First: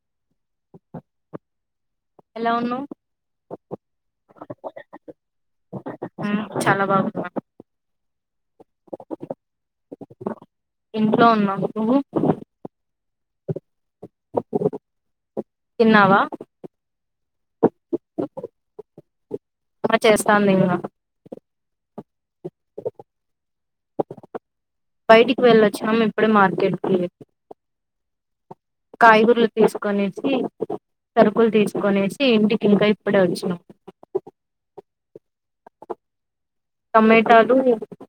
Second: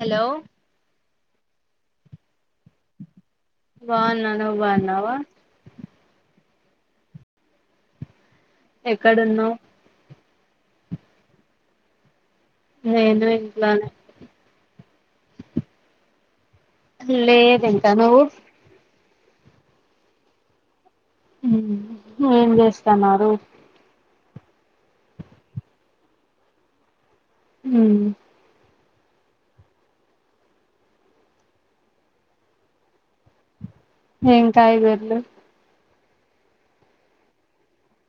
Hello ఎలా ఉన్నావ్ బాగున్నా ను బా అన్నావా చాలా బాగు ఎక్కడున్నావు్ ఇంట్లో ఉన్నాం నువ్ లే ఎందు ఇలా ఎన్నావా అ లేేద ఎంట నువ్వు ఆ చేస్తాంది ఇంకా ఏం చేస్తన్నారు బయటికి వెళ్ళొచ్చాము ఇప్పుడే మార్కెట్కి ఉమ్ కాయగూరలు తీసుకొనేసి సరుకులు తీసుకొనేసి ఇంటికి ఇంకా ఇప్పుడే వచ్చినం ఎం కాయగురలు టమాటాలు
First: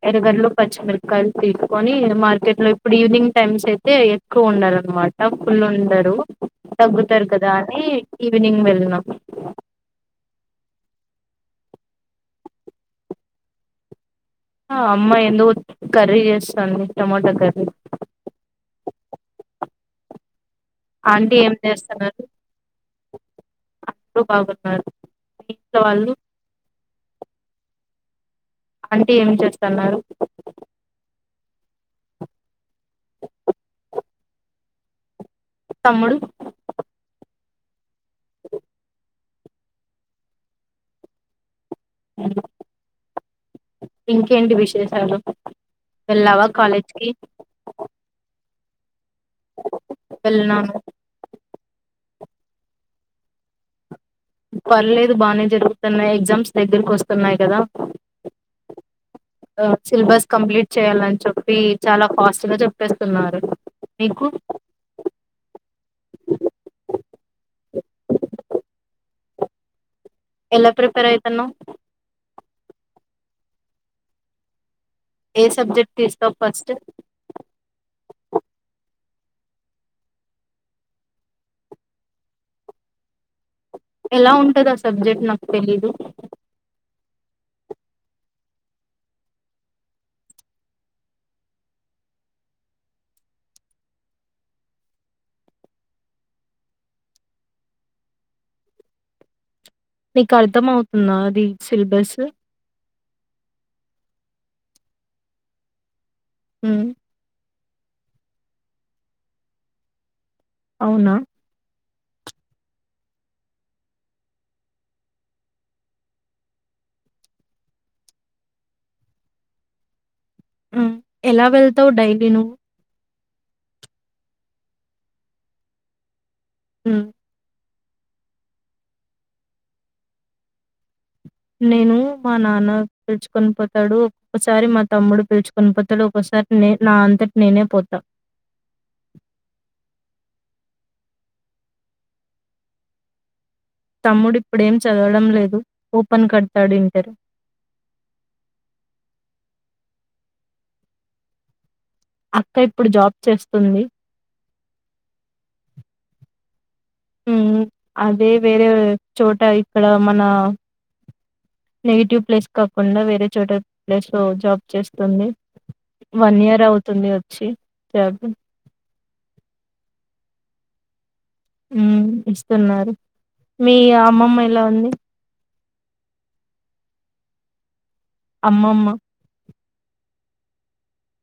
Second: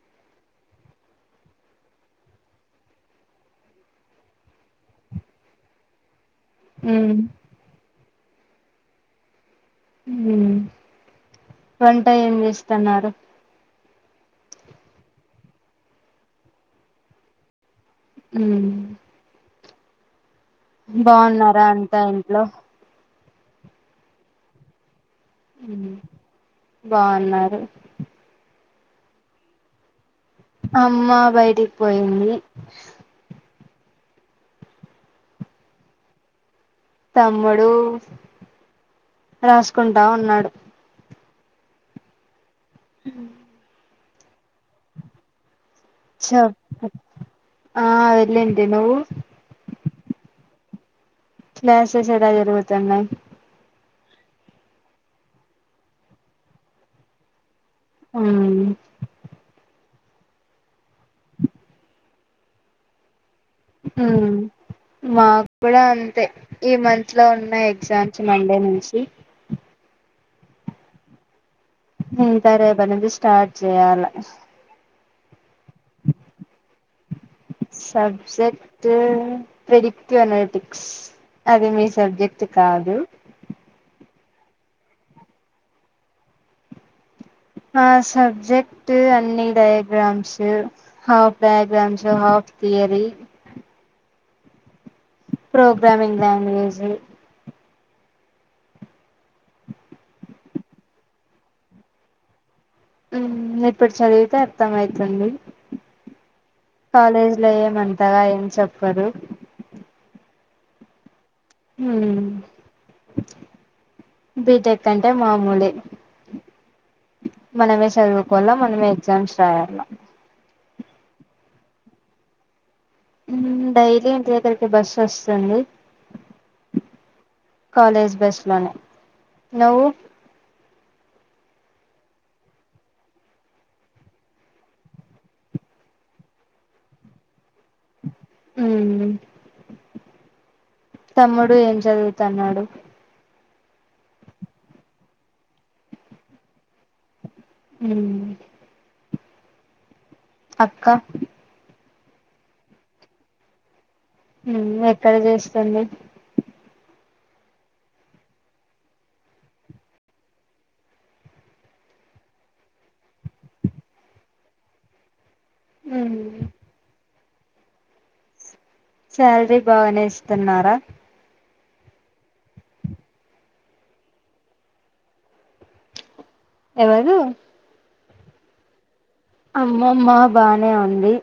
ఎర్రగడ్దలు పచ్చిమిరకాయలు తీసుకొని మార్కెట్ లో ఇప్పుడు ఈవినింగ్ టైమ్స్ అయితే ఎక్కువ ఉండాలన్నమాట ఫుల్ ఉండరు మ్మ్ తగ్గుతారు కదా అని ఈవినింగ్ వెళ్ళిన్నం ఉమ్ వంట ఏం చేస్తున్నారు ఆ అమ్మాయి ఎందుకు కర్రీ చేస్తుంది టమటా కర్రీ హుమ్ బాగున్నారా అంతా ఇంట్లో అందరు బాగున్నారు మీ ఇంట్లో ఉమ్ వాళ్ళు బావున్నారు అంటీ ఏం చేస్తన్నారు అమ్మ బయటికి పోయింది తమ్ముడు తమ్ముడు రాసుకుంటా ఉన్నాడు అ హమ్ ఇంకేంటి విశేషాలు చ్చ వెళ్ళావా కాలేజ్ కి ఆ అదెలండి ఏ నువ్వు వెళ్ళినాను క్లాసెస్ ఎలా జరుగుతున్నాయి పర్లేదు బాగానే జరుగుతున్నాయి ఎగ్జామ్స్ దగ్గరకు వస్తున్నాయి కదా ఆ సిలబస్ కంప్లీట్ చేయ్యాలని చెప్పి చాలా ఫాస్ట్ గా చెప్పేస్తున్నారు నీకు ఉమ్ మాకు కూడా అంతే ఈ మంత్ లో ఉన్నాయి ఎగ్జామ్స్ మండే నుంచి ఎలా ప్రిపేర్ అయితన్నవ్ ఇంకా రేపట్నుంచి స్టార్ట్ చేయాల ఏ సబ్జెక్ట్ తీస్తావు ఫస్ట్ సబ్జెక్ట్ ప్రెడిక్నటిక్స్ అది మీ సబ్జెక్ట్ కాదు ఎలా ఉంటది ఆ సబ్జెక్ట్ నాకు తెలీదు ఆ సబ్జెక్ట్ అన్ని diagrams half diagrams half theory programming language నీకు అర్థం అవుతుందా అది సిలబస్ ఇప్పుడు చదివితే అర్థం అయితుంది ఉమ్, కాలేజ్ లే ఏమ్ అంతగా ఏం చెప్పరు అవునా హుమ్ బీటెక్ అంటే మామూలే మనమే చదువుకోవాల మనమే ఎగ్జామ్స్ రాయాల ఉమ్ ఎలా వెళ్తావ్ డైలీ నువ్వు డైలీ ఇంటి దగ్గరకి బస్సు వస్తాంది ఉమ్ కాలేజ్ బస్ లోనే నువ్వు నేను మా నాన్న పిలుచుకొని పోతాడు ఒక్కొక్కసారి మా తమ్ముడు పిలుచుకొని పోతాడు ఒక్కసారి నే నా అంతట నేనే పోతా ఉమ్ ఉ తమ్ముడు ఏం చదువుతన్నాడు తమ్ముడిప్పుడేం చదవడం లేదు ఓపెన్ కడతాడు ఇంటరు ఉమ్ అక్క అక్క ఇప్పుడు జాబ్ చేస్తుంది ఎక్కడ చేస్తుంది ఉమ్ అదే వేరే చోట ఇక్కడ మన నెగిటివ్ ప్లేస్ కాకుండా వేరే చోట ప్లేస్ లో జాబ్ చేస్తుంది వన్ ఇయర్ అవుతుంది చ్చి జాబ్ సాలరీ బాగానే ఇస్తున్నారా ఉమ్ ఇస్తున్నారు మీ అమ్మమ్మ ఎలా ఉంది ఎవరు అమ్మమ్మా అమ్మమ్మ బానే ఉంది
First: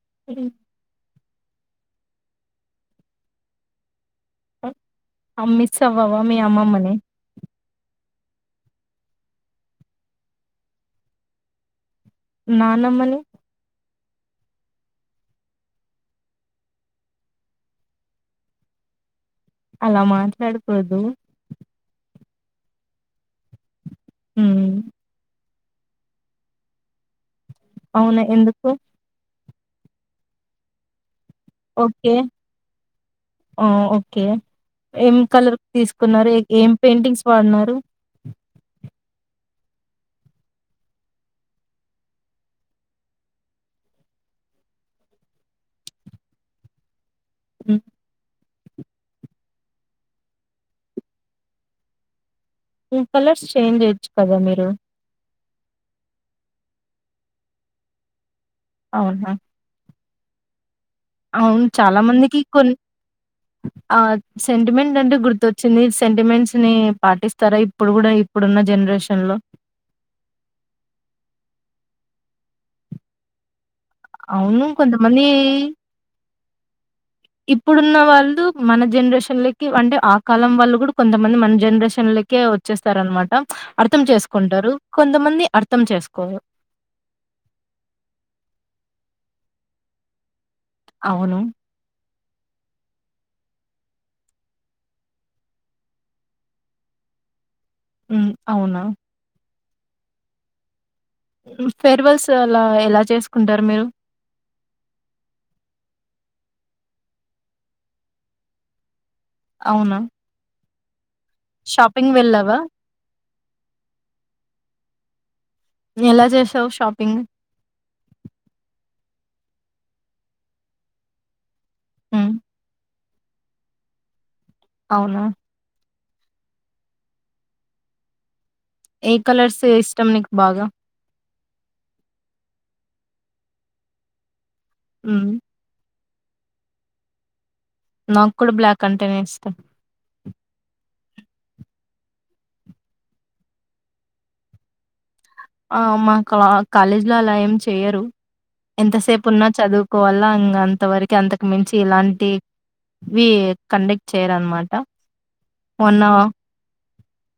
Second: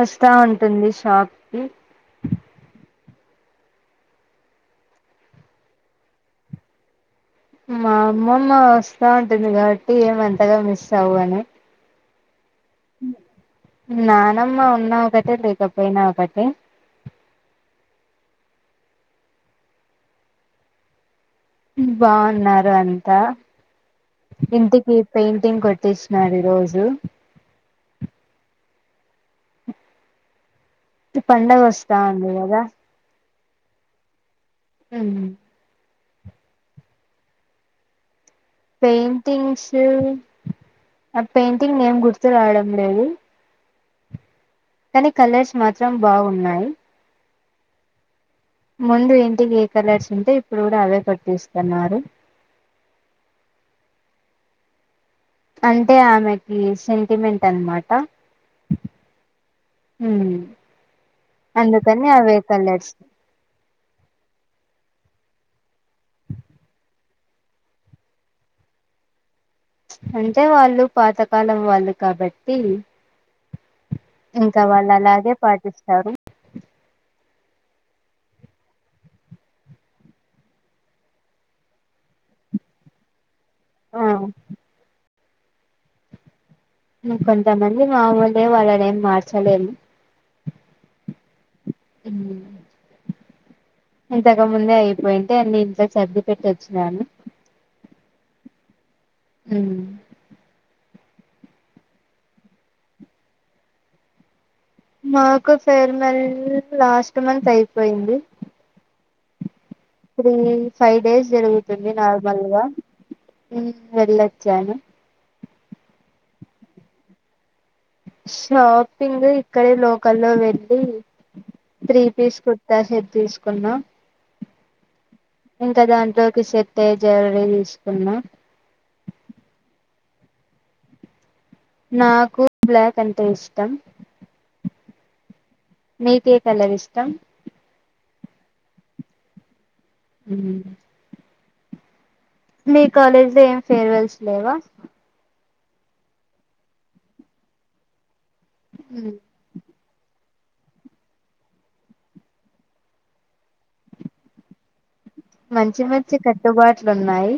వస్తా ఉంటుంది షాప్ ఉ అ మ్మిస్సవ్వవా మీ అమ్మమ్మనీ మా అమ్మమ్మ వస్తా ఉంటుంది కాబట్టి ఏమంతగా మిస్ అవ్వను నానమ్మని నానమ్మ ఉన్నా ఒకటే లేకపోయినా ఒకటే అలా మాట్లాడకూడదు బాగున్నారు అంతా హ్మ్. ఇంతకి పెయింటింగ్ కొ తీష్ నాడి రోజు అవునా ఎందుకు ఇ పండుగ ఓకే. వస్తాంది కదా ఆ ఓకే ఏం కలర్ తీసుక్ న్నారు ఏం పెయింటింగ్స్ వాడినారు పెయింటింగ్స్ ఆ పెయింటింగ్ ఏం గుర్తు రావడం లేదు కానీ కలర్స్ మాత్రం బాగున్నాయి ఉ ముందు ఇంటికి ఏ కలర్స్ ఉంటే ఇప్పుడు కూడా అవే కొట్టిస్తున్నారు ఇం కలర్స్ చేంజ్ చేయొచ్చు కదా మీరు అంటే ఆమెకి సెంటిమెంట్ అనమాట అవున్ హా హుమ్ అవును చాలా మందికి కొ ఆ సెంటిమెంట్ అంటే గుర్తు వచ్చింది సెంటిమెంట్స్ ని పాటిస్తారా ఇప్పుడు కూడా ఇప్పుడున్న జనరేషన్ లో అంటే వాళ్ళు పాతకాలం వాళ్ళు కాబట్టి ఇంకా అవును. వాళ్ళు కొంతమంది అలాగే పాటిస్తారు ఇప్పుడున్న వాళ్ళు మన జనరేషన్లకి అంటే ఆ కాలం వాళ్ళు కూడా కొంతమంది మన జనరేషన్లకే వచ్చేస్తారు అనమాట అర్థం ఆ చేసుకుంటారు కొ కొంతమంది అర్థం చేసుకోరు నువ్వు కొంతమంది మామూలే వాళ్ళని ఏం మార్చలేము అవును ఇంతకుముందే అయిపోయింటే అన్ని ఇంట్లో సర్ది పెట్టొచ్చినాను ఉ అవునా అ ఫెర్వెల్స్ అలా ఎలా చేసుకుంటారు మీరు మాకు ఫేర్మెల్ లాస్ట్ మంత్ అయిపోయింది అవునా? శీ ఫైవ్ డేస్ జరుగుతుంది షాపింగ్ వెళ్ళావా? నార్మల్గా వెళ్ళొచ్చాను సౌ్ షాపింగ్ షాపింగ్ ఇక్కడే లోకల్లో వెళ్ళి త్రీ హ్మ్. పీస్ కుర్తా షెట్ తీసుకున్నాం అవునా? [inaudible] లోకి సెట్ అయ్యే జవరీ తీసుకున్నా ఏ కలర్స్ ఇష్టం నీకు బాగా నాకు బ్లాక్ అంతే ఇష్టం అ మీకే కలర్ష్టం నాకు కూడా బ్లాక్ అంటేనే ఇస్తాం ఉ మీ కాలేజ్ లో ఏం ఫేర్వెల్స్ లేవా ఆ మా కాలేజ్ లో అలా ఏం చెయరు ఎంతసేపు ఉన్నా చదువుకోవాలా అంత వరకు అంతకు మించి ఇలాంటివి కండక్ట్ చేయరు అన్నమాట మంచి మంచి కట్టుబాట్లు ఉన్నాయి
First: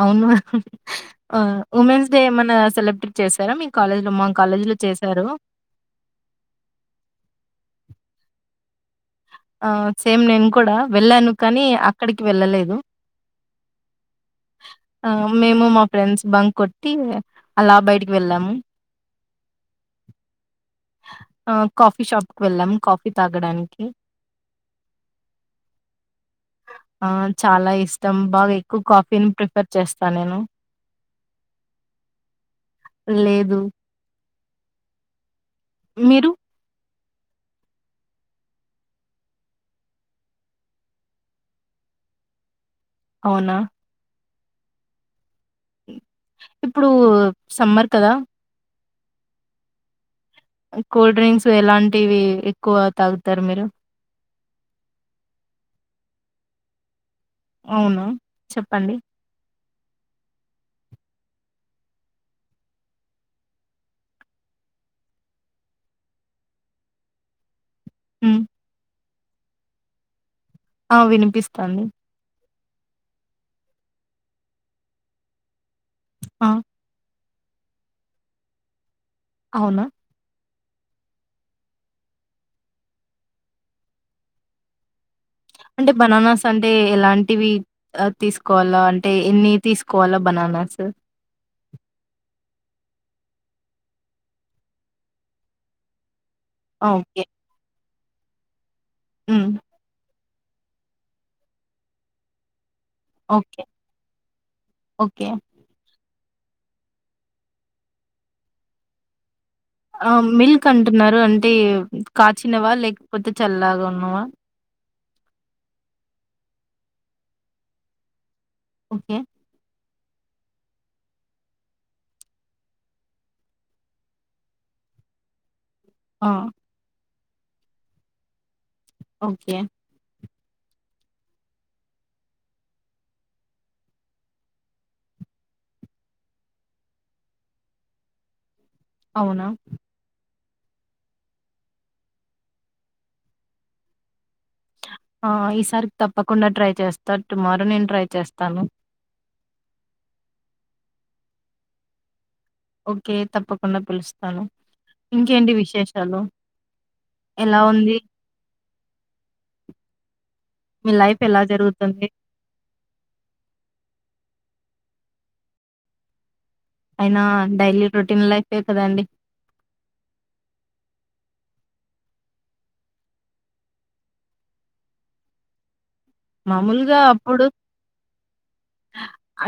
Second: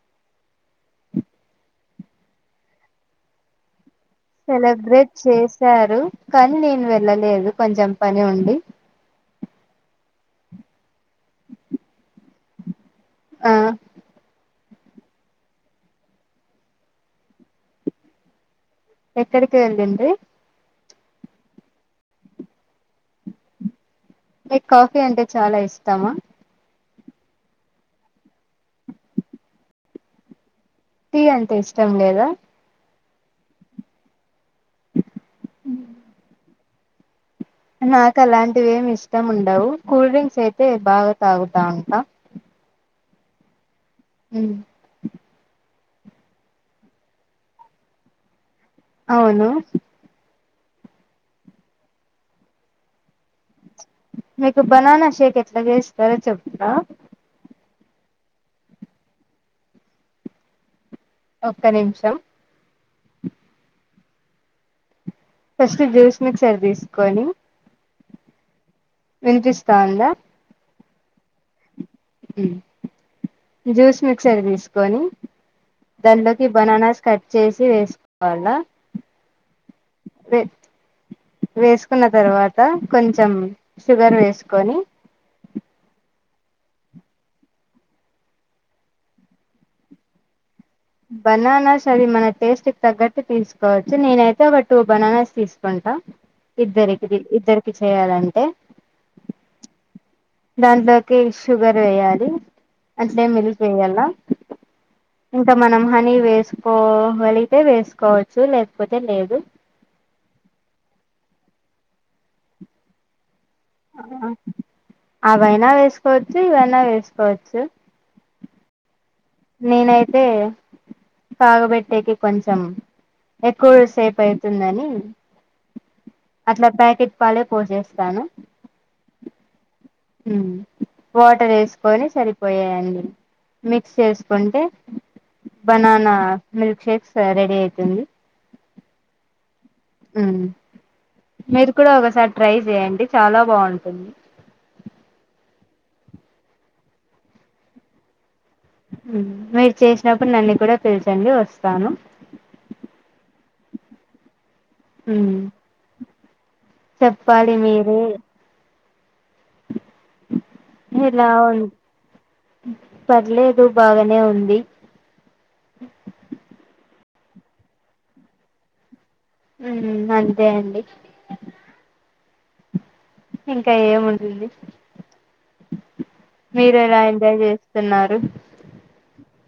అవును ఆ ఉమెన్స్ డే ఏమన్నా సెలబ్రేట్ చేశారా మీ కాలేజీలో? మా కాలేజీలో సెలబ్రేట్ చేశారు. చేశారు కానీ నేను వెళ్ళలేదు కొంచెం పని ఉండి ఆ సేమ్ నేన్ కూడా వెళ్ళాను కానీ అక్కడికి వెళ్ళలేదు ఆ ఆ మేము మా ఫ్రెండ్స్ బం కొట్టి అలా బయటికి వెళ్ళాము ఎక్కడికి వెళ్ళింది ఆ కాఫీ షాప్ కు వెళ్ళాము కాఫీ తాగడానికి మిక్ కాఫీ అంటే చాలా ఇష్టమా ఆ చాలా ఇష్టం బాగా ఎక్కువ కాఫీన్ ప్రిఫర్ చేస్తా నేను టీ అంటే ఇష్టం లేదా లేదు [inaudible] మిరు నాక్ అలాంటివి ఎం ఇష్టం ఉండవు కూల్ డ్రింక్స్ అయితే బాగా తాగుతా ఉంటా అవునా ఉమ్ ఇప్పుడు సమ్మర్ కదా అవును కూల్ డ్రింక్స్ ఎలాంటివి ఎక్కువ తాగుతారు మీరు మీకు బనానా షేక్ ఎట్లా చేస్తారో చెప్తా అవును చెప్పండి ఒక్క నిమిషం ఫస్ట్ జ్యూస్ మిక్సర్ తీసుకొని ఉమ్ వినిపిస్తా ఉందా ఆ వినిపిస్తాంది ఉం జ్యూస్ మిక్సర్ తీసుకొని ఆ దాంట్లోకి బననాస్ కాట్ చేసి వేస్కోవాలా అవునా వేసుకున్న తర్వాత కొంచెం షుగర్ వేసుకొని అంటే బనానాస్ అంటే ఎలాంటివి ఆ తీసుకోవాలా అంటే ఎన్ని తీసుకోవాలా బనానాస్ బననా సది మన టేస్ట్ క తగ్గట్టు తీసుకోవచ్చు నేనైతే ఒక టు బనానాస్ తీసుకుంటా ఆ! ఇద్దరకిది ఇద్దరుకి చేయాలంటే ఉమ్ దాంట్లోకి షుగర్ వేయాలి అట్లే మిల్క్ ఓకే. వేయాల ఓకే. ఇంకా మనం హనీ వే స్కోగలిగితే వేసుకోవచ్చు లేకపోతే లేదు ఆ మిల్క్ అంటున్నారు అంటే కాచినవా లేకపోతే చల్లాగా ఉన్నావా అవైనా వేసుకోవచ్చు ఇవైనా వేసుకోవచ్చు ఓకే నేనైతే కాగబెట్టేకి కొంచెం ఎక్కువ సేపు అయితుందని ఆ! అట్లా ప్యాకెట్ పాలే పోసేస్తాను ఓకే ఉమ్ వాటర్ ఎస్కొని సరిపోయండి మిక్స్ చేసుకుంటే బనానా మిల్క్ షేక్స్ రెడీ అవుతుంది అవునా ఉమ్ మీరు కూడా ఒకసారి ట్రై చేయండి చాలా బాగుంటుంది ఆ ఈసారి తప్పకుండా ట్రై చేస్తా టుమారో నేను ట్రై చేస్తాను మీరు చేసినప్పుడు నన్ను కూడా పలిచండి వస్తాను. ఓకే తప్పకుండా పిలుస్తాను ఇంకేంటి విశేషాలు ఎలా ఉంది. మీ లైఫ్ ఎలా ఉం జరుగుతుంది? పర్లేదు బాగానే ఉంది ఆ అయినా డైలీ రొటీన్ లైఫే కదండి హ్మ్ అంతే అండి. ఇంకా ఏముంటుంది. మీరు ఎలా మామూలుగా ఎంజాయ్ అప్పుడు చేస్తున్నారు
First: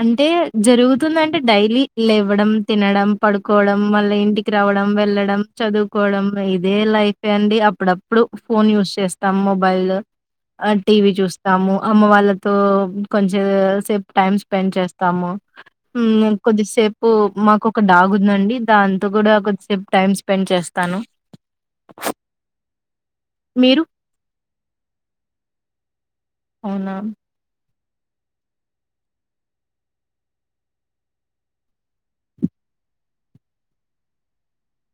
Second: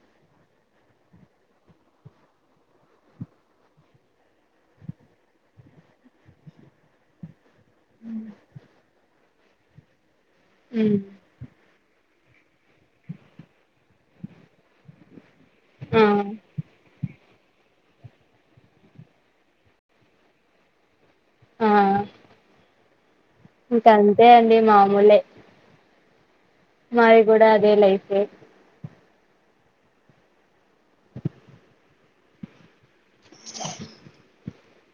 అంటే జరుగుతుందంటే డైలీ లెవ్వడం, తినడం, పడుకోవడం మళ్ళీ ఇంటికి రావడం, వెళ్ళడం, చదువుకోవడం ఇదే లైఫే అండి. అప్పుడప్పుడు ఫోన్ యూజ్ చేస్ తం మొబైల్ ఆ టీవి చూస్ అమ్మ వాళ్ళతో కొంచ సేపు టైమ్ స్పెండ్ చేస్తాము ఆ హ్మ్ కొద్దిసేపు మాకొక డాగ్ ఉందండి దాంతో గుడా కొద్దిసేపు టైమ్ స్పెండ్ చేస్తాను ఆ మీరు? ఇంకా అంతే అం తే మామూలే అవునా! మాది గూడా అదే లైఫ్ ఏ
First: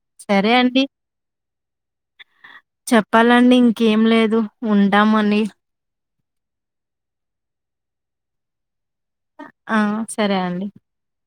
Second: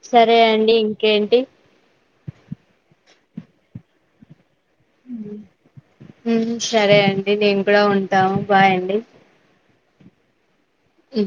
సరే అండి ఇంకేంటి చెప్పాలండి ఇంకేంలేదు ఉంటామని మ్ సరే అండి నేను కూడా ఉంటాము బాయండి ఆ సరే అండి ఆ